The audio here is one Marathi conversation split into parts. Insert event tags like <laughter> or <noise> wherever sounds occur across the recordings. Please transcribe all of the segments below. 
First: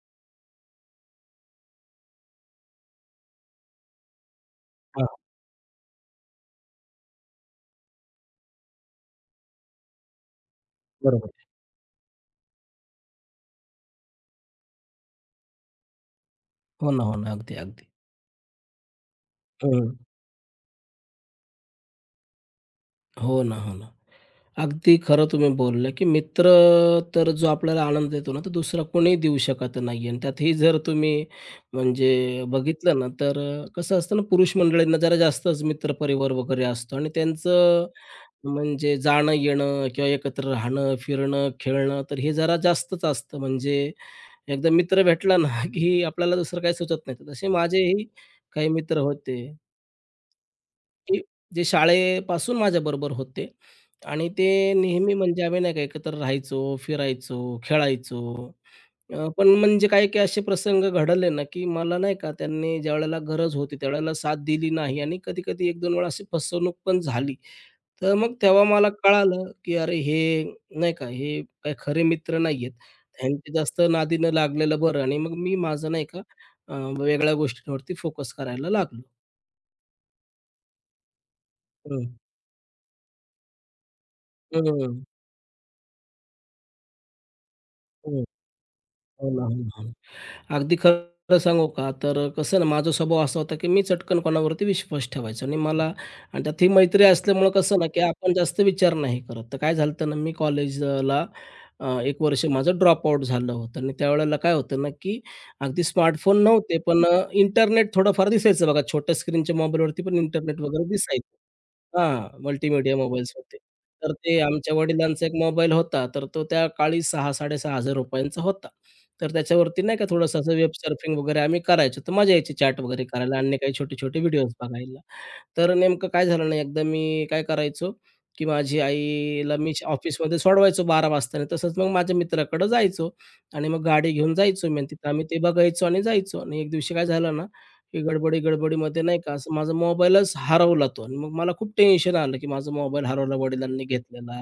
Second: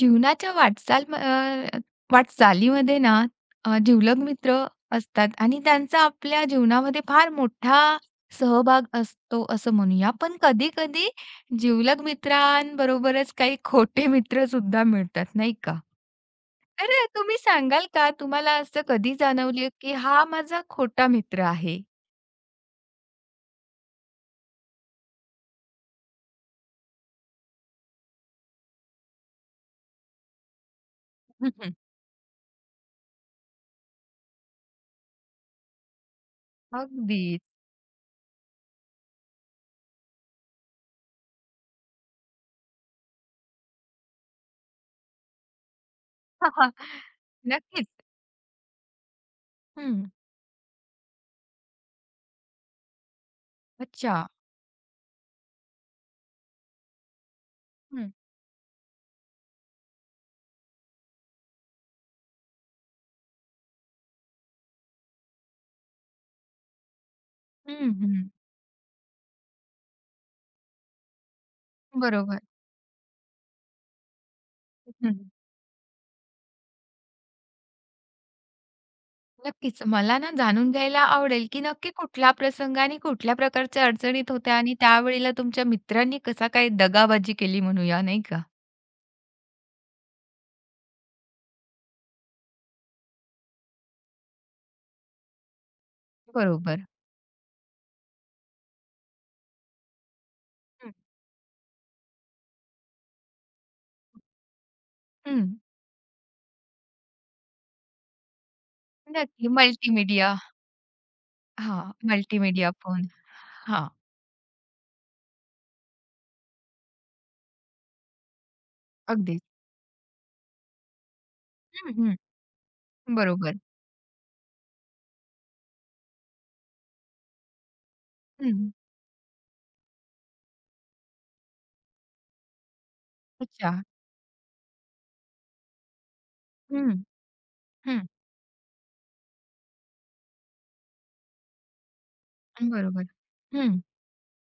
जीवनाच्या वाटचाल म अ, वाटचालीमध्ये ना जिवलग मित्र हां, असतात आणि त्यांचा आपल्या जीवनामध्ये फार मोठा सहभाग असतो असं म्हणूया. पण कधी-कधी बरोबर. जिवलग मित्रांबरोबरच काही खोटे मित्र सुद्धा मिळतात, नाही का? हो तर ना, हो ना. तुम्ही अगदी, सांगाल अगदी. का तुम्हाला असं कधी जाणवलं की हं. हा माझा खोटा मित्र आहे? हो ना, हो ना. अगदी खरं तुम्ही बोलल्या, की मित्र तर जो आपल्याला आनंद देतो ना, तो दुसरा कोणीही देऊ शकत नाही आणि त्यातही जर तुम्ही हं, हं. म्हणजे बघितलं ना, तर कसं असतं ना, पुरुष मंडळींना जरा जास्तच मित्रपरिवार वगैरे असतो आणि त्यांचं म्हणजे जाणं-येणं किंवा एकत्र राहणं, फिरणं, खेळणं तर हे जरा जास्तच असतं. म्हणजे एकदा मित्र भेटला ना, की आपल्याला दुसरं काही <laughs> सुचत नाही. तर तसे नक्कीच. माझेही काही मित्र होते. हं. की जे शाळेपासून माझ्याबरोबर होते अच्छा. आणि ते नेहमी म्हणजे आम्ही नाही का एकत्र राहायचो, फिरायचो, हं. खेळायचो. पण म्हणजे काही-काही असे प्रसंग घडले ना, की मला नाही का त्यांनी ज्यावेळेला गरज होती त्यावेळेला साथ दिली नाही आणि कधी-कधी एक 2 वेळा अशी फसवणूक पण झाली. हं, तर हं. मग तेव्हा मला कळालं, की अरे हे नाही का, हे काही खरे मित्र बरोबर. नाहीयेत. ह्यांच्या जास्त नादी लागलेलं बरं हं. आणि मग मी माझं नाही का अ, वेगळ्या गोष्टींवरती फोकस करायला लागलो. नक्कीच. मला ना जाणून घ्यायला आवडेल, की नक्की हं, कुठला प्रसंग आणि कुठल्या प्रकारच्या अडचणीत होत्या आणि हं, त्यावेळेला तुमच्या मित्रांनी कसा काय दगाबाजी केली म्हणूया, नाही का? हो ना, हो ना. अगदी खरं सांगू का, तर कसं आहे ना, माझा स्वभाव असा होता, की मी चटकन कोणावरती विश्वास ठेवायचो आणि मला आणि त्यात ही बरोबर. मैत्री असल्यामुळं कसं ना, की आपण जास्त विचार नाही करत. तर काय झालं ना, मी हं. कॉलेजला एक वर्ष माझं ड्रॉपआउट झालं होतं आणि त्यावेळेला काय होतं ना, की हं. अगदी स्मार्टफोन नव्हते, पण इंटरनेट थोडंफार दिसायचं बघा. छोट्या नक्की स्क्रीनच्या मोबाईलवरती पण मल्टीमीडिया इंटरनेट वगैरे दिसायचं. हां, हां, मल्टीमीडिया मल्टीमीडिया फोन. मोबाईल्स होते. हां, तर ते आमच्या वडिलांचा एक मोबाईल होता, तर तो त्या काळी 6,000-6,500 रुपयांचा होता. तर अगदीच. त्याच्यावरती नाही का थोडंसं असं वेब सर्फिंग वगैरे आम्ही हं, करायचो. तर हं. मजा यायची चॅट वगैरे करायला आणि बरोबर. काही छोटे-छोटे व्हिडिओज बघायला. तर नेमकं काय झालं ना, एकदा मी काय करायचो, की हं. माझी आईला मी ऑफिसमध्ये सोडवायचो 12 वाजता आणि तसंच मग माझ्या मित्राकडं जायचो आणि अच्छा. मग गाडी घेऊन जायचो मी आणि तिथं आम्ही ते बघायचो आणि जायचो आणि एक हं, दिवशी काय झालं ना, की हं. गडबडी-गडबडीमध्ये नाही का, असं माझा मोबाईलच हरवला तो आणि मग मला खूप टेन्शन आलं, की माझा मोबाईल बरोबर. हरवला, हं. वडिलांनी घेतलेला.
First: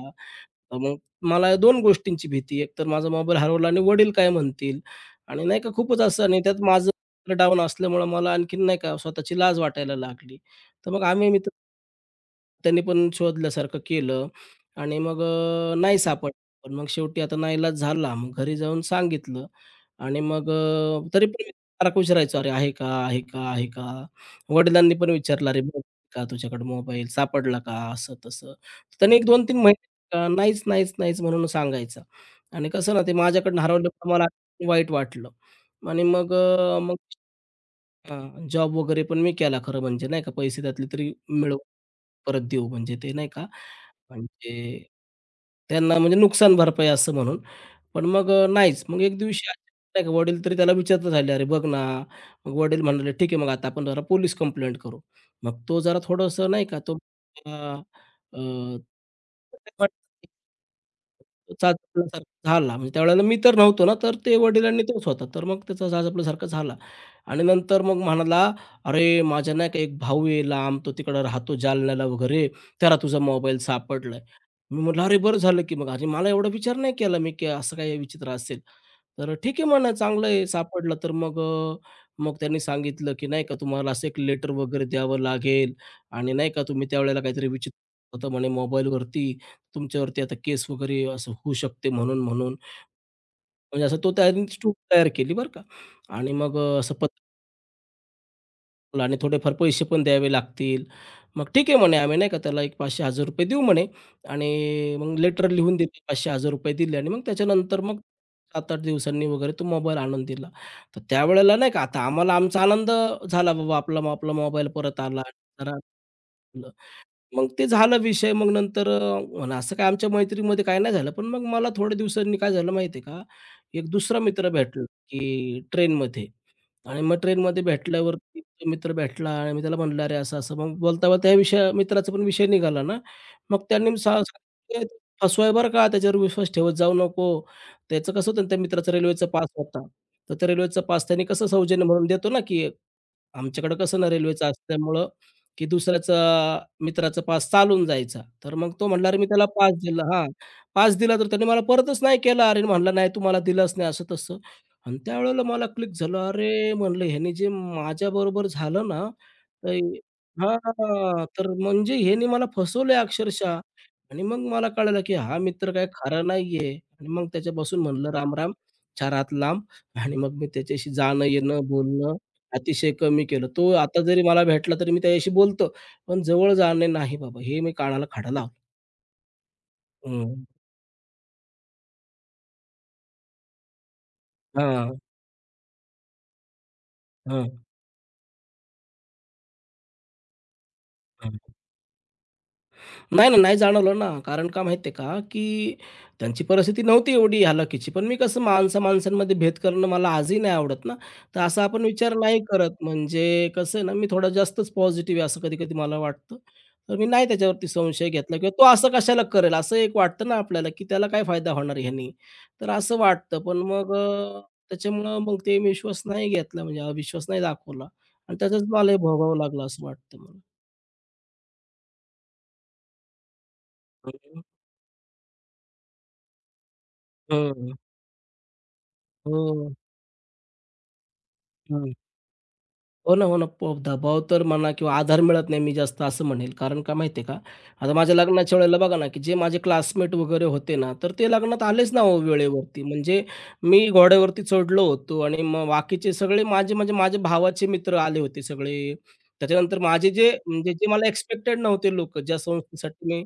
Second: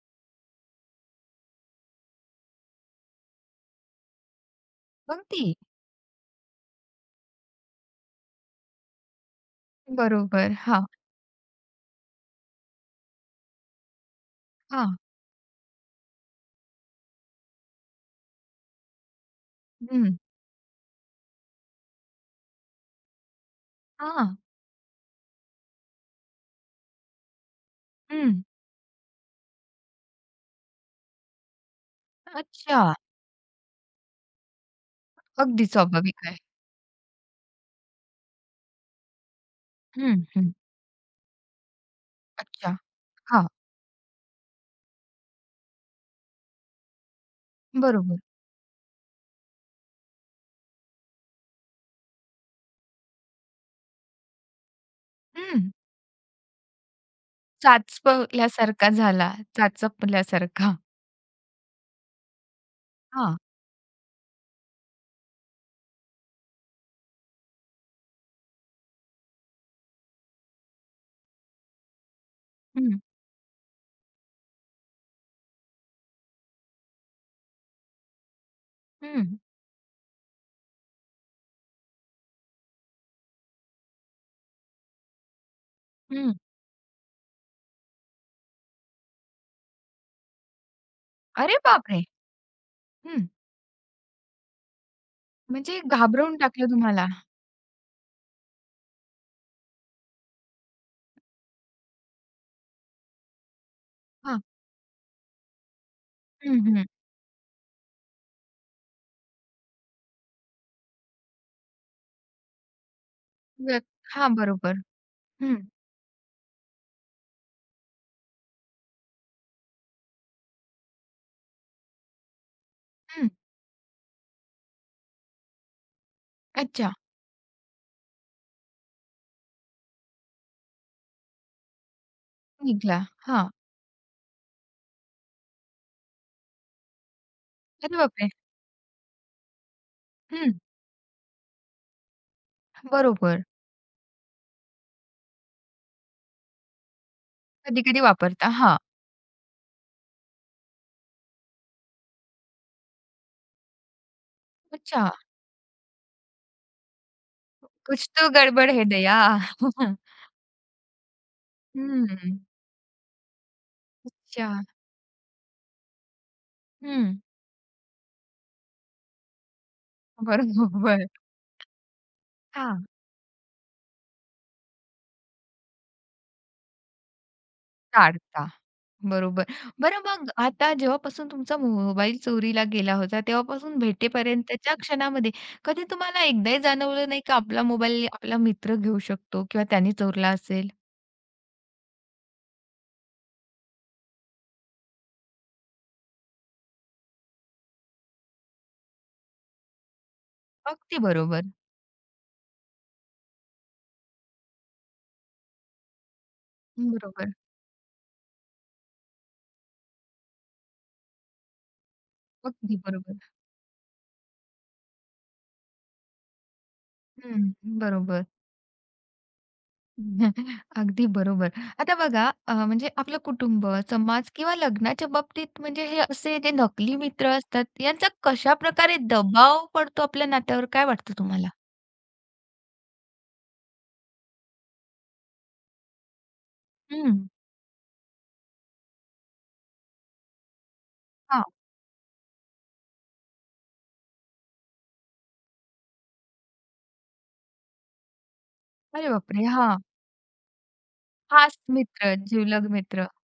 तर मग मला 2 गोष्टींची भीती, एक तर माझा मोबाईल हरवला आणि वडील काय म्हणतील मग ती आणि नाही का खूपच असं आणि त्यात माझं डाऊन असल्यामुळं मला आणखीन नाही का स्वतःची लाज वाटायला लागली. बरोबर. हां, तर मग आम्ही मित्र त्यांनी पण शोधल्यासारखं केलं हां. आणि मग नाही सापडलं. पण मग शेवटी आता नाईलाज झाला. मग घरी जाऊन सांगितलं हं. आणि मग तरी पण सारखं विचारायचो, "अरे आहे का? आहे का? आहे का?" हां. वडिलांनी पण विचारलं, "अरे बघ का तुझ्याकडे मोबाईल सापडला का?" हं. असं-तसं. त्यांनी 1-2-3 महिने नाहीच, नाहीच, नाहीच म्हणून सांगायचा आणि अच्छा. कसं ना ते माझ्याकडनं हरवलं, मला वाईट वाटलं अगदी आणि स्वाभाविक मग आहे. मग हां, जॉब वगैरे पण मी केला खरं म्हणजे नाही हं, का, हं. पैसे त्यातले तरी मिळवून परत देऊ अच्छा. म्हणजे ते नाही का, हां. म्हणजे त्यांना म्हणजे नुकसान भरपाई असं म्हणून. पण बरोबर. मग नाहीच. मग एक दिवशी अचानक नाही का वडील तरी त्याला विचारत झाले, "अरे बघ ना." मग वडील म्हणाले, "ठीक आहे मग आता आपण जरा पोलीस कंप्लेंट करू." मग हं. तो जरा थोडंसं नाही का तो अ, अ, चाचपल्यासारखा झाला, चाचपल्यासारखा. चाच आपल्यासारखा झाला. म्हणजे त्यावेळेला मी हां. तर नव्हतो ना, तर ते वडिलांनी तोच होता. तर मग त्याचा साज आपल्यासारखा झाला आणि नंतर मग म्हणाला, "अरे, माझ्या नाही का एक भाऊ आहे लांब, तो तिकडं राहतो जालन्याला वगैरे, त्याला हं, तुझा मोबाईल सापडलाय." मी म्हटलं, "अरे, बरं झालं की मग." आणि मला एवढा विचार नाही केला मी, की असं काही विचित्र असेल. हं, तर ठीक आहे म्हणा, चांगलं आहे सापडला तर मग मग त्यांनी सांगितलं, की नाही का तुम्हाला असं एक लेटर वगैरे द्यावं लागेल आणि हं. नाही का तुम्ही त्यावेळेला काहीतरी विचित्र होतं म्हणे मोबाईलवरती. तुमच्यावरती आता केस वगैरे असं होऊ अरे शकते बापरे! म्हणून, म्हणून हं. म्हणजे असं तो त्यांनी चूक तयार केली बरं का म्हणजे आणि घाबरवून मग टाकलं असं तुम्हाला. पत्र आणि थोडेफार पैसे पण द्यावे लागतील. मग ठीक आहे म्हणे आम्ही नाही का त्याला एक ₹500-1000 देऊ म्हणे हां. आणि मग लेटर लिहून दिले ₹500-1000 हं, हं. दिले आणि मग त्याच्यानंतर मग 7-8 दिवसांनी वगैरे तो मोबाईल आणून दिला. तर त्यावेळेला नाही का आता आम्हाला आमचा आनंद झाला बाबा व्य आपला आपला हां, मोबाईल बरोबर. परत आला. हं, जरा मग ते झालं विषय. मग नंतर अन असं काय आमच्या मैत्रीमध्ये काय नाही झालं. पण मग मला थोड्या दिवसांनी काय झालं माहिती आहे का, हं. एक दुसरा मित्र भेटला, की ट्रेनमध्ये अच्छा. आणि मग ट्रेनमध्ये भेटल्यावरती तो मित्र भेटला आणि मी त्याला म्हणलं, "अरे असं-असं." मग बोलता-बोलता या विषया मित्राचा पण विषय निघाला ना, निघाला. हां. मग त्यांनी सांगितलं, "फसवा बरं का, त्याच्यावर विश्वास ठेवत जाऊ नको." अरे त्याचं बापरे! कसं होतं ना, त्या मित्राचा रेल्वेचा पास होता. तर त्या हं. रेल्वेचा पास त्यांनी कसं सौजन्य म्हणून देतो ना, की बरोबर. आमच्याकडं कसं ना रेल्वेचं असल्यामुळं, की दुसऱ्याचा मित्राचा पास चालून कधी-कधी जायचा. वापरता. तर मग हां. तो म्हटला, "अरे, मी त्याला पास दिला" हां, "पास दिला तर त्याने मला परतच नाही केला." अरे, म्हटला, "नाही, तू मला दिलाच नाही," असं तसं. आणि अच्छा. त्यावेळेला मला क्लिक झालं, "अरे," म्हणलं, "ह्याने जे कुछ तो माझ्याबरोबर गडबड है झालं ना, दया. तर <laughs> हां, तर म्हणजे ह्याने हं. मला फसवलंय अक्षरशः." आणि मग अच्छा. मला कळालं, की हा मित्र काय खरा नाहीये. आणि हं. मग त्याच्यापासून म्हणलं, "राम राम, चार हात लांब." आणि मग मी त्याच्याशी बरोबर. जाणं-येणं, बोलणं हां. अतिशय कमी केलं. तो आता जरी मला भेटला तरी मी त्याच्याशी बोलतो, पण जवळ जाणे नाही बाबा, हे मी कानाला खडा काढता. लावला. बरोबर. बरं मग हं. आता जेव्हापासून तुमचा मोबाईल चोरीला गेला होता, तेव्हापासून भेटेपर्यंतच्या हां, क्षणामध्ये कधी तुम्हाला एकदाही जाणवलं नाही का हां, आपला मोबाईल आपला मित्र घेऊ शकतो किंवा त्याने चोरला असेल? नाही, नाही, नाही जाणवलं ना. कारण का माहिती आहे का, की त्यांची परिस्थिती नव्हती एवढी हलाखीची. पण मी कसं माणसा-माणसांमध्ये भेद करणं मला आजही नाही आवडत ना, अगदी तर बरोबर. असा आपण विचार नाही करत. म्हणजे कसं आहे ना, मी थोडा जास्तच पॉझिटिव्ह आहे असं कधी-कधी मला वाटतं. तर मी नाही बरोबर. त्याच्यावरती संशय घेतला किंवा तो असं कशाला करेल, असं एक वाटतं ना आपल्याला, की त्याला काय फायदा होणार ह्यानी. तर अगदी असं बरोबर. वाटतं. पण मग त्याच्यामुळं मग ते मी विश्वास नाही घेतला म्हणजे अविश्वास नाही हं, दाखवला बरोबर. आणि त्याचाच मला हे भोगावं लागलं असं वाटतं मला. <laughs> अगदी बरोबर. आता बघा म्हणजे आपलं कुटुंब, समाज किंवा लग्नाच्या बाबतीत म्हणजे हे असे जे नकली मित्र हं, असतात, हं. यांचा कशाप्रकारे दबाव हो. पडतो आपल्या नात्यावर काय वाटतं तुम्हाला? हो ना, हो ना. दबाव तर म्हणा किंवा आधार मिळत नाही मी जास्त असं म्हणेल. कारण का हं. माहिती आहे का? आता माझ्या लग्नाच्या वेळेला बघा ना, की जे माझे क्लासमेट वगैरे होते ना, तर ते हां. लग्नात आलेच ना हो वेळेवरती. म्हणजे मी घोड्यावरती चढलो होतो आणि मग बाकीचे सगळे माझे म्हणजे माझ्या भावाचे मित्र आले होते सगळे. अरे बापरे! त्याच्यानंतर हां. माझे जे म्हणजे जे मला एक्सपेक्टेड खास नव्हते मित्र, लोकं, ज्या जिवलग संस्थेसाठी मित्र. मी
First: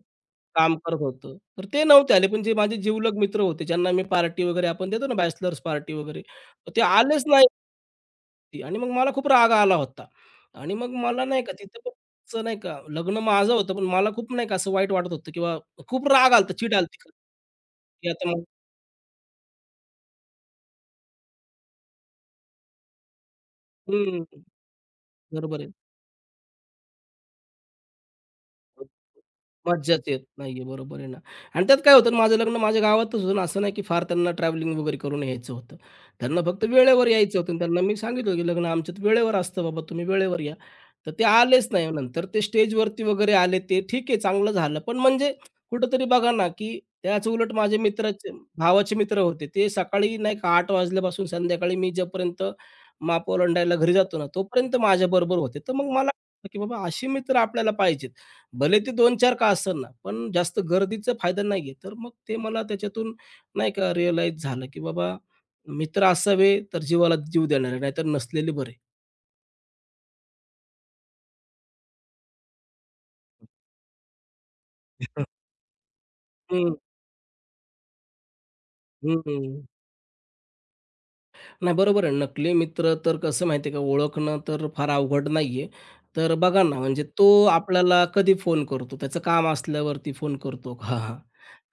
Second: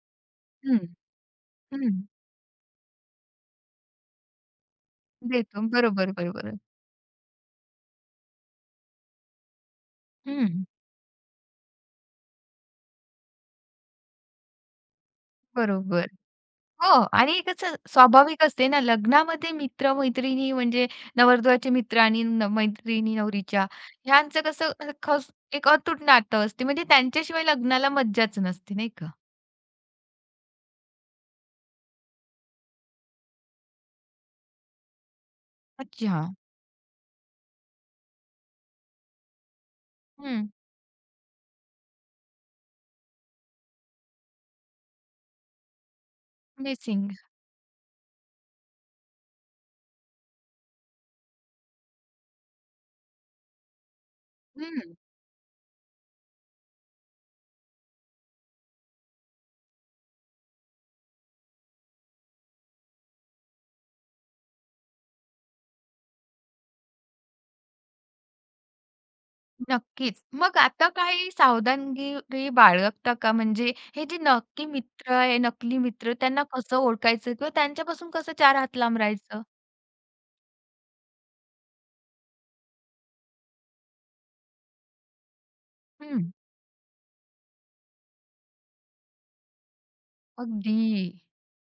काम हं, करत होतो, तर ते हं. नव्हते आले. पण जे माझे जिवलग मित्र होते, ज्यांना मी पार्टी वगैरे आपण देतो ना देतो. बॅचलर्स पार्टी बरोबर, वगैरे, बरोबर. तर ते आलेच नाही. ती आणि मग मला खूप राग आला होता. हं, आणि मग मला नाही का तिथं पण असं नाही का लग्न माझं होतं, पण मला खूप नाही का असं वाईट वाटत होतं किंवा बरोबर. खूप राग आला होता, चीड हो आणि कसं की आता स्वाभाविक मग असते ना, लग्नामध्ये मित्र-मैत्रिणी म्हणजे नवरदेवाचे मित्र आणि मैत्रिणी नवरीच्या, हं, ह्यांचं कसं अ, खस बरोबर एक आहे. अतूट नातं असते. म्हणजे त्यांच्याशिवाय लग्नाला मज्जाच नसते, नाही का? मज्जाच येत नाहीये, बरोबर आहे ना. आणि त्यात काय होतं ना, माझं लग्न माझ्या गावातच होतं ना, असं नाही की फार त्यांना ट्रॅव्हलिंग वगैरे करून यायचं होतं. अच्छा. त्यांना फक्त वेळेवर यायचं होतं आणि त्यांना मी सांगितलं की लग्न आमच्यात वेळेवर असतं बाबा, तुम्ही वेळेवर हं, या. तर ते आलेच नाही. हो नंतर ते स्टेजवरती वगैरे आले ते ठीक आहे, चांगलं झालं. पण म्हणजे कुठेतरी बघा ना, की मिसिंग. त्याच उलट माझे मित्राचे भावाचे मित्र होते. ते सकाळी नाही का 8 वाजल्यापासून संध्याकाळी मी जोपर्यंत माप ओलांडायला घरी जातो ना, तोपर्यंत हं. माझ्याबरोबर होते. तर मग मला वाटलं की बाबा असे मित्र आपल्याला पाहिजेत. भले ते दोन चार का ना, पण जास्त गर्दीचा फायदा नाही आहे. तर मग ते मला त्याच्यातून नाही का रिअलाईज झालं, की बाबा मित्र असावे तर जीवाला जीव देणारे, नाहीतर नसलेले बरे. नक्कीच. मग आता काही सावधानगिरी बाळगता का? म्हणजे हे जे नक्की मित्र आहे, <laughs> नकली मित्र त्यांना हं, कसं ओळखायचं किंवा त्यांच्यापासून कसं चार हात लांब हं, राहायचं? हं. नाही बरोबर आहे. नकली मित्र तर कसं माहिती आहे का, ओळखणं तर फार अवघड नाहीये. हं, तर बघा ना, म्हणजे तो आपल्याला कधी फोन करतो? त्याचं काम असल्यावरती फोन करतो अगदी. का?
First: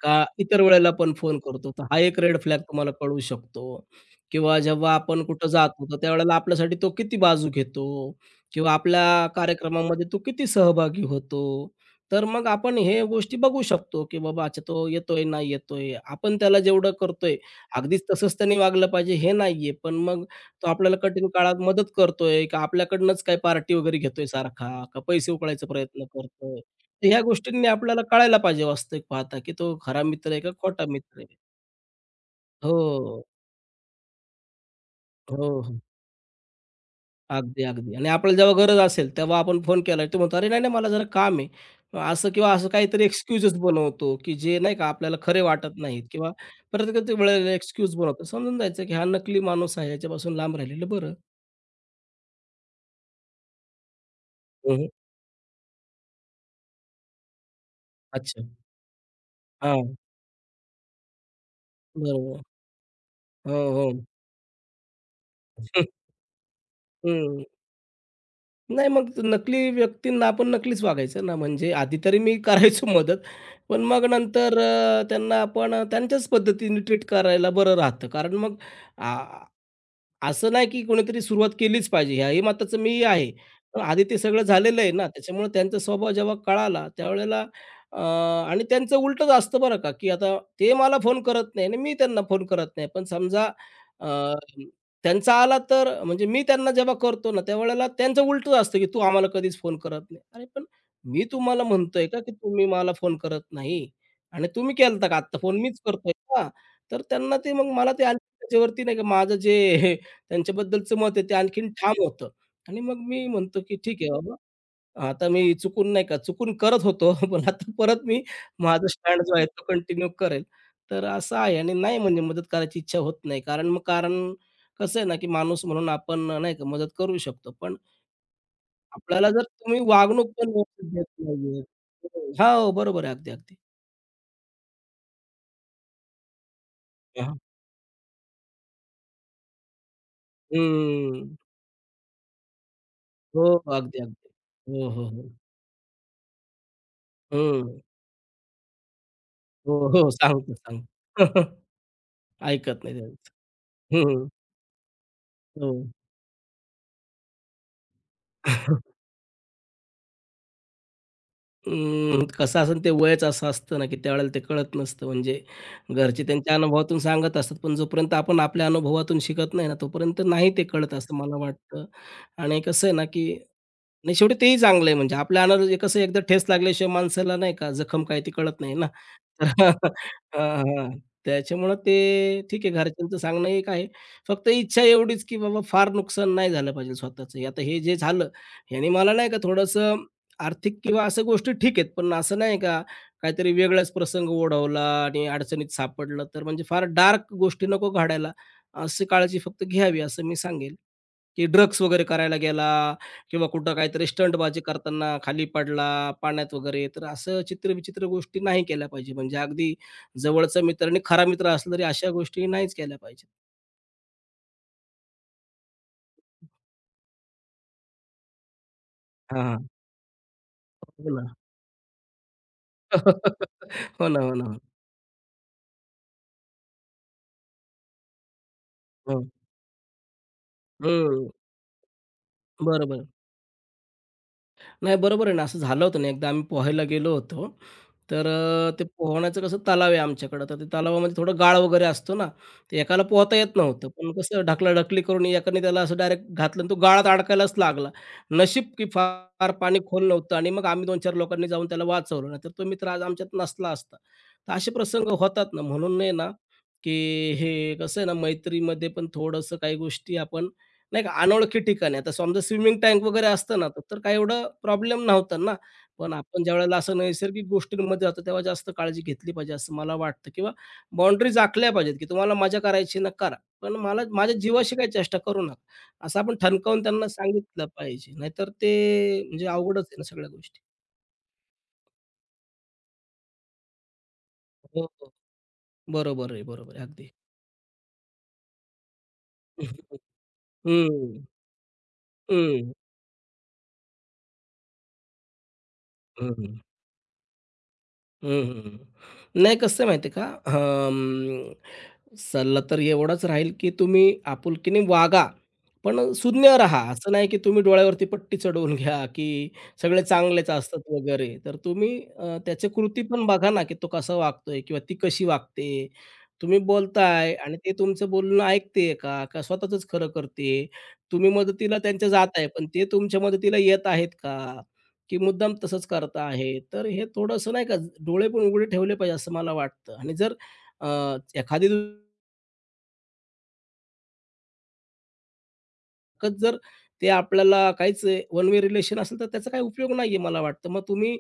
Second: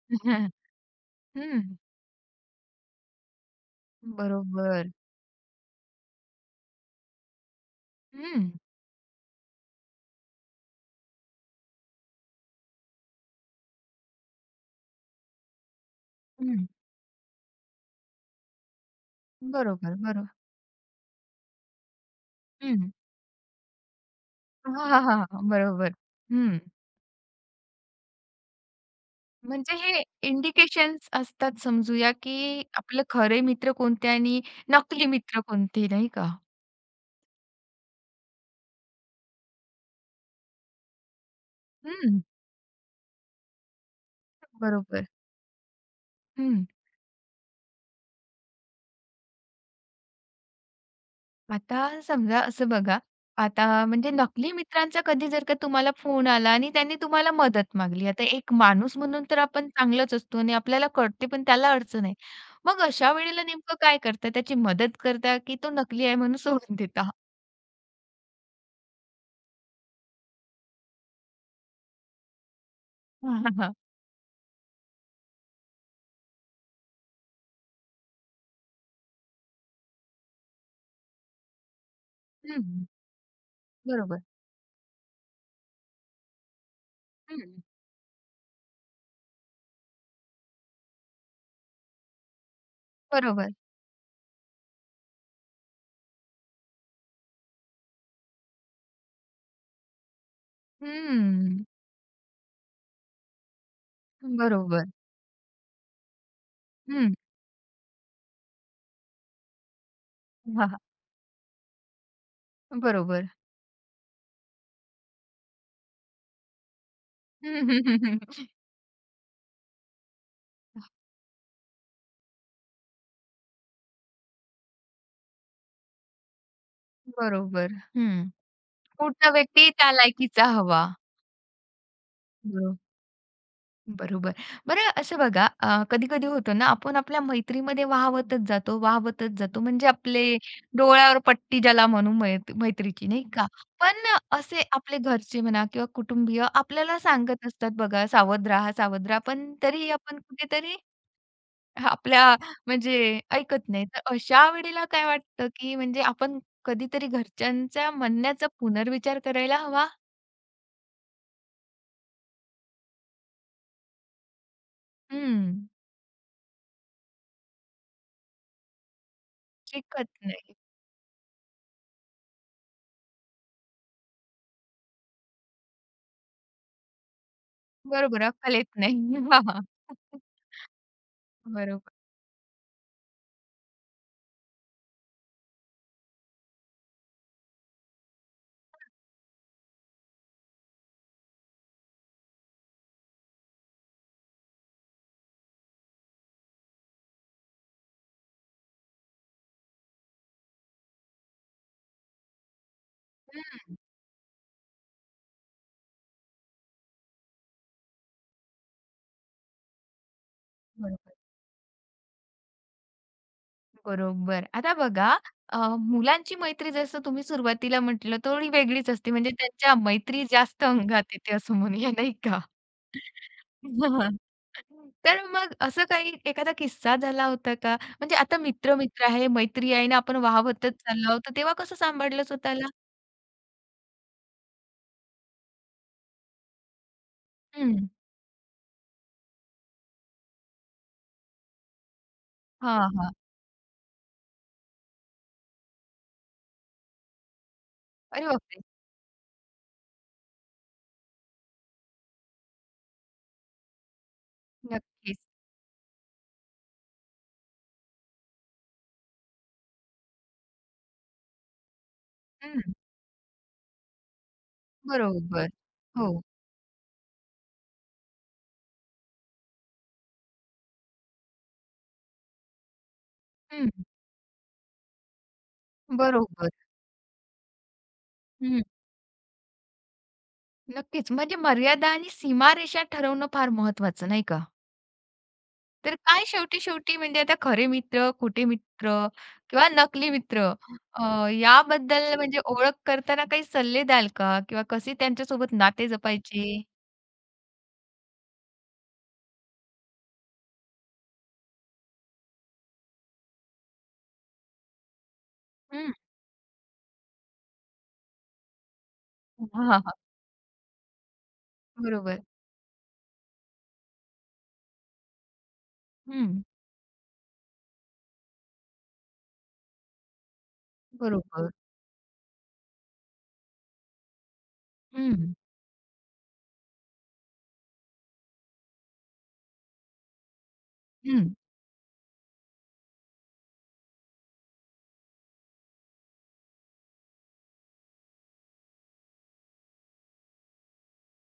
का <laughs> इतर वेळेला पण फोन करतो. हं, तर हा एक रेड फ्लॅग तुम्हाला कळू शकतो किंवा बरोबर. जेव्हा आपण कुठं जातो, तर त्यावेळेला आपल्यासाठी तो किती बाजू घेतो हं, किंवा आपल्या कार्यक्रमामध्ये तो किती सहभागी होतो. तर मग आपण हे गोष्टी बघू शकतो, की बाबा अच्छा तो येतोय, नाही येतोय. आपण त्याला हं. जेवढं करतोय, अगदीच तसंच त्याने वागलं पाहिजे हे नाहीये. पण बरोबर, मग बरोबर. तो आपल्याला कठीण काळात मदत करतोय, का हं. आपल्याकडनंच काही पार्टी वगैरे घेतोय <laughs> सारखा, हां, का हां, हां, पैसे हां. उकळायचा बरोबर. प्रयत्न हं. करतोय. तर ह्या गोष्टींनी आपल्याला कळायला पाहिजे वास्तविक पाहता, की म्हणजे तो हे खरा मित्र आहे का खोटा इंडिकेशन्स मित्र आहे? असतात समजूया, की आपले हो, खरे मित्र कोणते आणि नकली मित्र हो, हो. कोणते, नाही का? अगदी, अगदी आणि आपल्याला जेव्हा गरज असेल, तेव्हा आपण फोन केला तो म्हणतो, "अरे, नाही, नाही, मला जरा काम आहे." मग हं, असं किंवा असं काहीतरी एक्सक्यूजेस बनवतो, की जे नाही का बरोबर. आपल्याला खरे वाटत नाहीत किंवा हं. प्रत्येक वेळेला एक्सक्यूज बनवतो. समजून जायचं, की हा नकली माणूस आहे, ह्याच्यापासून लांब राहिलेलं बरं. आता समजा असं बघा, आता म्हणजे नकली हं, मित्रांचा कधी जर का तुम्हाला फोन आला आणि त्यांनी तुम्हाला मदत मागली. आता अच्छा. एक माणूस म्हणून तर आपण हां, चांगलाच असतो आणि आपल्याला कळते पण त्याला अडचण आहे. बरोबर. मग अशा वेळेला हो, नेमकं काय हो. करता? त्याची मदत करता की तो <laughs> नकली आहे म्हणून सोडून देता? हं. नाही, मग नकली व्यक्तींना आपण नकलीच वागायचं ना, म्हणजे आधी तरी मी <laughs> करायचो मदत. <laughs> पण मग नंतर त्यांना आपण त्यांच्याच पद्धतीने ट्रीट करायला बरं राहतं. कारण मग असं नाही की कोणीतरी सुरुवात केलीच पाहिजे, ह्याही मताचं हं, मीही आहे. पण आधी ते बरोबर. सगळं झालेलं आहे ना, त्याच्यामुळे त्यांचा स्वभाव जेव्हा कळाला त्यावेळेला हं, अ, आणि त्यांचं उलटंच असतं बरं का, की आता ते मला फोन करत नाही आणि मी त्यांना फोन करत नाही. पण समजा बरोबर. अ, त्यांचा आला तर म्हणजे मी त्यांना जेव्हा करतो ना, त्यावेळेला त्यांचं उलटंच असतं, की "तू आम्हाला कधीच फोन करत नाही." अरे पण मी तुम्हाला हं, म्हणतोय का, की तुम्ही मला फोन करत नाही आणि तुम्ही बरोबर. केलता का आत्ता फोन? मीच करतोय का? तर हं, त्यांना ते मग मला ते आणखी त्याच्यावरती नाही का माझं जे हां, हां. त्यांच्याबद्दलचं मत आहे ते आणखीन ठाम होतं आणि मग मी बरोबर. म्हणतो, की ठीक आहे बाबा, आता मी चुकून नाही का, चुकून करत होतो, <laughs> पण <laughs> हं, आता हं, हं, परत मी हं. माझा स्टँड जो आहे तो कंटिन्यू करेल. तर असं आहे आणि नाही म्हणजे मदत करायची इच्छा होत नाही. कारण कसं आहे ना, की माणूस म्हणून आपण नाही का मदत करू शकतो. बरोबर. पण हं. आपल्याला पुढचा जर व्यक्ती तुम्ही त्या वागणूक लायकीचा पण हवा. व्यवस्थित देत नाहीये हा हो, बरोबर आहे. अगदी, अगदी. बरोबर. बरं असं बघा कधी-कधी होतं ना, आपण आपल्या हां. मैत्रीमध्ये वाहावतच जातो, वाहावतच जातो. म्हणजे आपले डोळ्यावर हं. पट्टी ज्याला म्हणू मैत्रीची नाही हो, का? हो, अगदी, पण अगदी. असे हो, आपले हो, हो. घरचे म्हणा किंवा कुटुंबीय आपल्याला सांगत असतात हं. बघा, "सावध राहा, सावध राहा." पण हो, तरीही हो. आपण सांगतो, कुठेतरी सांगतो. <laughs> आपल्या ऐकत म्हणजे नाही ते. ऐकत नाही. तर हं, अशा वेळेला काय वाटतं, हो. की म्हणजे आपण कधीतरी घरच्यांच्या म्हणण्याचा <laughs> पुनर्विचार करायला हवा? कसं असेल ते वयच असं असतं ना, की त्यावेळेला ते कळत नसतं. म्हणजे हं, घरचे त्यांच्या अनुभवातून सांगत असतात, पण जोपर्यंत आपण आपल्या अनुभवातून शिकत नाही ना, शिकत तोपर्यंत नाही नाही. ते कळत असं मला वाटतं. आणि कसं आहे ना, की नाही शेवटी तेही चांगलं आहे म्हणजे आपल्या अनार कसं एकदा ठेच लागल्याशिवाय माणसाला नाही का जखम काय बरोबर, ती अक्कल कळत येत नाही ना. नाही. <laughs> हां, हां. <laughs> हां, हां. त्याच्यामुळं ते बरोबर. ठीक आहे घरच्यांचं सांगणं एक आहे. फक्त इच्छा एवढीच, की बाबा फार नुकसान नाही झालं पाहिजे स्वतःचं. आता हे जे झालं, ह्याने मला नाही का थोडंसं आर्थिक किंवा अशा गोष्टी ठीक आहेत, पण असं नाही का काहीतरी वेगळाच प्रसंग ओढवला आणि अडचणीत सापडलं, तर म्हणजे फार डार्क गोष्टी नको घडायला, अशी काळजी फक्त घ्यावी असं मी सांगेल, की ड्रग्स वगैरे करायला गेला किंवा हं, कुठं काहीतरी स्टंटबाजी करताना खाली पडला, पाण्यात वगैरे, तर असं चित्रविचित्र गोष्टी नाही केल्या पाहिजे. म्हणजे अगदी जवळचा मित्र आणि बरोबर. खरा मित्र असला तरी अशा गोष्टी नाहीच केल्या पाहिजेत. बरोबर. आता बघा मुलांची मैत्री जसं तुम्ही सुरुवातीला म्हटलं थोडी वेगळीच असते म्हणजे हां, हां. त्यांच्या मैत्री जास्त अंगात हो ना. येते असं म्हणूया नाही का? <laughs> हो हां. ना, हो ना. तर मग असं काही एखादा किस्सा झाला होता का? म्हणजे आता मित्र, मित्र हो. आहे, मैत्री आहे ना आपण वाहवतच चाललो आहोत हं. तर तेव्हा कसं सांभाळलं स्वतःला? बरोबर. नाही बरोबर आहे ना, असं झालं होतं ना एकदा आम्ही पोहायला गेलो होतो. हं. ते पोहण्याचं कसं तलाव आहे आमच्याकडं, तर ते तलावामध्ये थोडं गाळ वगैरे असतो ना, तर हां, एकाला हां. पोहता येत नव्हतं. पण कसं ढकलाढकली करून एकाने त्याला असं डायरेक्ट घातलं आणि तो गाळात अडकायलाच लागला. अरे बापरे! नशीब की फार पाणी खोल नव्हतं आणि मग आम्ही 2-4 लोकांनी जाऊन त्याला वाचवलं. नाहीतर तो मित्र आज आमच्यात नसला असता. तर असे प्रसंग नक्कीच. होतात ना, म्हणून आहे ना, की हे कसं आहे ना, मैत्रीमध्ये पण थोडंसं काही गोष्टी आपण नाही का अनोळखी ठिकाणी. आता समजा हं. स्विमिंग टँक वगैरे असतं ना, तर काही एवढा प्रॉब्लेम नव्हता बरोबर. ना. हो. पण आपण ज्यावेळेला असं नैसर्गिक गोष्टींमध्ये जातो, तेव्हा जास्त काळजी घेतली पाहिजे असं मला वाटतं किंवा बाउंडरीज आखल्या पाहिजेत, की तुम्हाला मजा करायची ना करा. हं. पण मला माझ्या जीवाशी काही चेष्टा करू नका. असं आपण बरोबर. ठणकावून त्यांना सांगितलं पाहिजे. नाहीतर ते म्हणजे अवघडच आहे ना सगळ्या गोष्टी. नक्कीच. म्हणजे मर्यादा आणि सीमारेषा ठरवणं फार महत्वाचं, नाही का? हो, हो. तर काय बरोबर आहे, बरोबर आहे. शेवटी-शेवटी अगदी. म्हणजे आता खरे मित्र, खोटे मित्र किंवा <laughs> नकली मित्र हं, याबद्दल म्हणजे हं, ओळख करताना काही सल्ले द्याल का? किंवा कसे त्यांच्यासोबत नाते हं, जपायचे? हं, नाही कसं आहे माहिती आहे का? सल्ला तर एवढाच राहील, की तुम्ही आपुलकीने वागा, हं. पण सुज्ञ राहा. असं नाही, की तुम्ही डोळ्यावरती पट्टी चढवून घ्या, की हां, हां, हां. सगळे चांगलेच असतात वगैरे. बरोबर. त्याची कृती पण बघा ना, की तो कसा वागतोय किंवा ती कशी वागते. हं. तुम्ही बोलताय आणि ते तुमचं बोलणं ऐकते का? का स्वतःचंच खरं करते? तुम्ही बरोबर. मदतीला त्यांच्या जात आहे, पण ते तुमच्या मदतीला येत आहेत का? की हं. मुद्दाम तसंच करत आहे? तर हे थोडंसं नाही का डोळे पण उघडे ठेवले पाहिजे असं मला वाटतं आणि जर अ, एखादी एकच जर ते आपल्याला काहीच वन वे रिलेशन असेल तर त्याचा काही उपयोग नाही मला वाटतं. मग तुम्ही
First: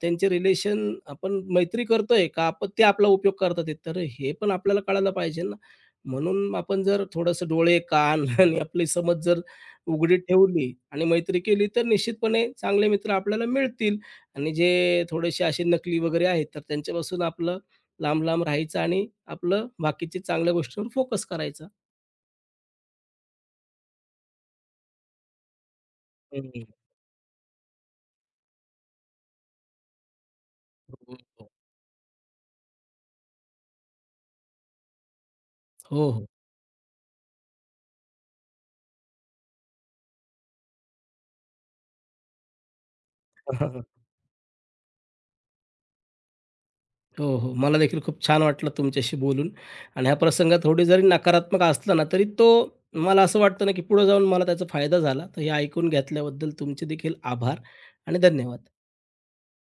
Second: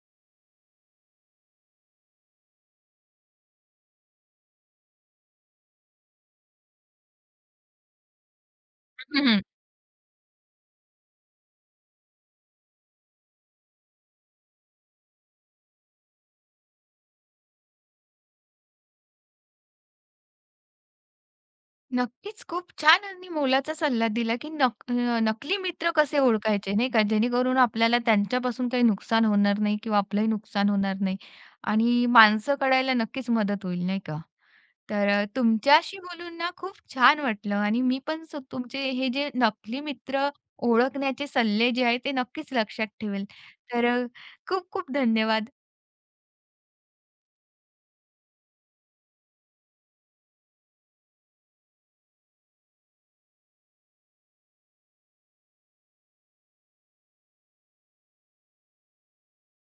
त्यांचे रिलेशन आपण मैत्री करतोय का आपण ते आपला उपयोग करतात आहेत, तर हे पण आपल्याला कळायला पाहिजे ना. म्हणून आपण जर थोडंसं डोळे, कान <laughs> आणि आपली समज जर हं. उघडी ठेवली आणि मैत्री केली तर निश्चितपणे चांगले मित्र आपल्याला मिळतील आणि जे थोडेसे असे नकली वगैरे आहेत, तर त्यांच्यापासून आपलं लांब-लांब राहायचं आणि आपलं बाकीच्या चांगल्या गोष्टींवर फोकस करायचा. नक्कीच. खूप छान आणि मोलाचा सल्ला दिला, की नकली मित्र कसे हं, ओळखायचे नाही का? जेणेकरून आपल्याला त्यांच्यापासून काही नुकसान होणार नाही किंवा आपलंही नुकसान हो, होणार नाही हो. आणि माणसं कळायला नक्कीच मदत होईल नाही का? तर तुमच्याशी हो, हो. बोलून ना खूप छान वाटलं आणि मी पण तुमचे हे जे नकली मित्र ओळखण्याचे सल्ले जे आहेत ते नक्कीच लक्षात ठेवेल. तर <laughs> खूप खूप धन्यवाद. हो, हो. मला देखील खूप छान वाटलं तुमच्याशी बोलून आणि ह्या प्रसंगात थोडी जरी नकारात्मक असला ना, तरी तो मला असं वाटतं ना, की पुढे जाऊन मला त्याचा फायदा झाला. तर हे ऐकून घेतल्याबद्दल तुमचे देखील आभार आणि धन्यवाद.